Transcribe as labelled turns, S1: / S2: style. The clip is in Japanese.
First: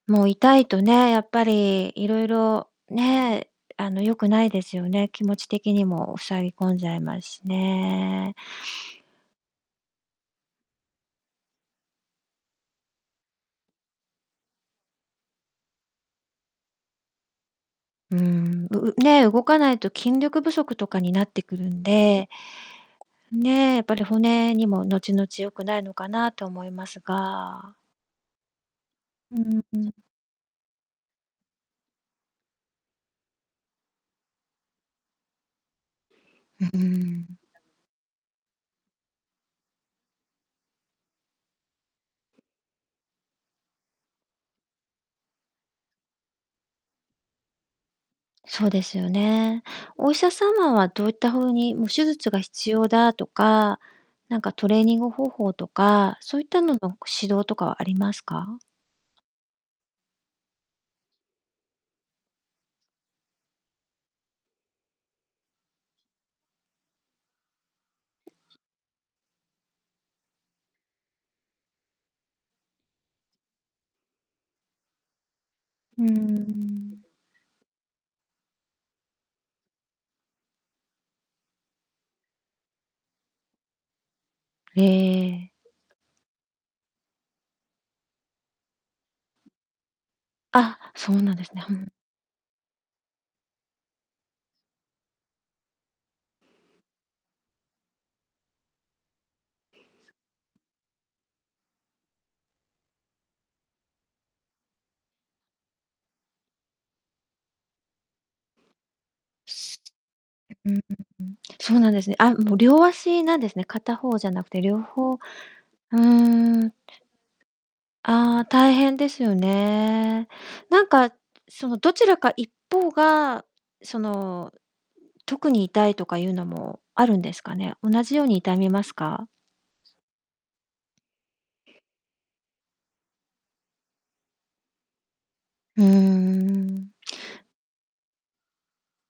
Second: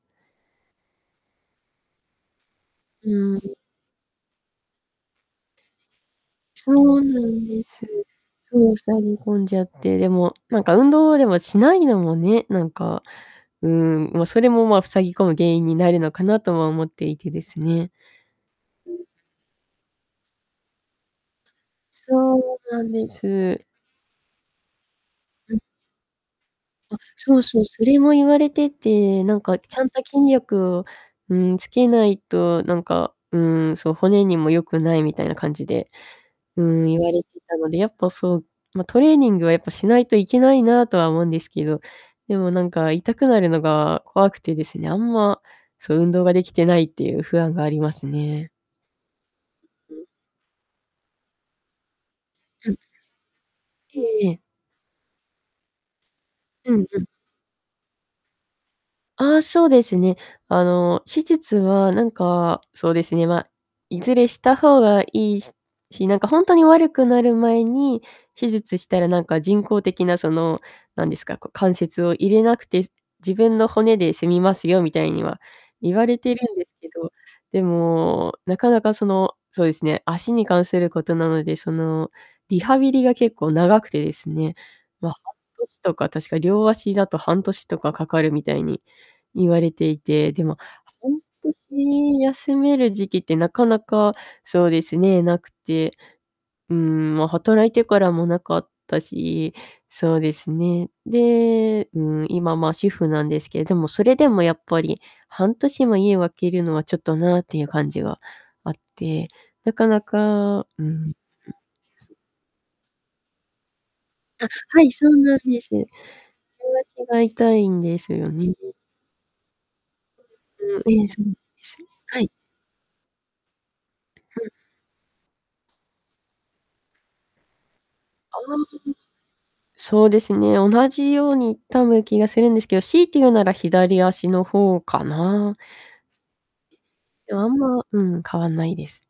S1: もう痛いとね、やっぱりいろいろ
S2: う
S1: ね、
S2: ん。
S1: あの良くないですよね。気持ち的にも塞ぎ
S2: そ
S1: 込んじゃい
S2: うな
S1: ますし
S2: んです。
S1: ね。
S2: そう、塞ぎ込んじゃって、でも、なんか運動でもしないのもね、なんか、ん、ま、それも、ま、塞ぎ込む原因になるのかなとは思っていてですね。
S1: うん、
S2: う
S1: うう
S2: ん。
S1: ね、動かないと筋力不足とかになってくるんで。
S2: そうなんです。
S1: ねえ、やっぱり骨にも後々良
S2: うん。
S1: くないのかなと思いま
S2: あ、
S1: す
S2: そうそう、
S1: が。
S2: それも言われてて、
S1: う
S2: なん
S1: んう
S2: か
S1: ん、う
S2: ちゃん
S1: ん。
S2: と筋力を、うん、つけないと、なんか、うん、そう、骨にも良くないみたいな感じで、う
S1: う、う
S2: ん、言われ
S1: ん。
S2: てたので、やっぱそう、ま、トレーニングはやっぱしないといけないなとは思うんですけど、でもなんか痛くなるのが怖くてですね、あんま、そう、運動ができてないっていう不安がありますね。
S1: そうですよね。
S2: うん。
S1: お医者様はどういったふうに、もう手術が必
S2: うん。
S1: 要だとか、
S2: えええ
S1: なん
S2: え。
S1: かトレーニング方法とか、そういった
S2: う
S1: の
S2: ん、
S1: の
S2: うん。
S1: 指導とかはありますか？
S2: あ、そうですね、あの手術はなんか、そうですね、ま、いずれした方が良いしし、なんかほんとに悪くなる前に手術したらなんか人工的なその、なんですか、こう関節を入れなくて、自分の骨で済みますよみたいには言
S1: う
S2: われてるんですけ
S1: ん。
S2: ど、でもなかなかその、そうですね、足に関することなので、そのリハビリが結構長くてですね、
S1: へ
S2: ま、半
S1: え。
S2: 年とか確か両足だと半年とかかかるみたいに言われていて、でも
S1: あ、そ
S2: 半
S1: うなんですね。ふん。
S2: 年休める時期ってなかなか、そうですね、無くて。うん、ま、働いてからも無かったし、そうですね、で、うん、今、ま、主婦なんですけど、でもそれでもやっぱり、半年も家を空けるのはちょっとなっていう感じがあって、なかなか、
S1: うううん。
S2: うん、ん。
S1: そうなんですね。あも、う両足なんですね。片方じゃな
S2: あ、
S1: くて両
S2: はい、そう
S1: 方
S2: なんです。両
S1: うん。
S2: 足が痛いんですよ
S1: あ、
S2: ね。
S1: 大変ですよね。
S2: うん。
S1: なん
S2: ええ、
S1: か
S2: そうなんで
S1: その
S2: すよね。
S1: どちら
S2: はい。
S1: か一方がそ
S2: うん。
S1: の、特に痛いとかいうのもあるんですかね？同じように
S2: ああ。
S1: 痛みますか？
S2: そうですね、同じように多分気がするんですけど、強いて言うなら左足の方かな。
S1: うん。
S2: でも、あんま、うん、変わんないです。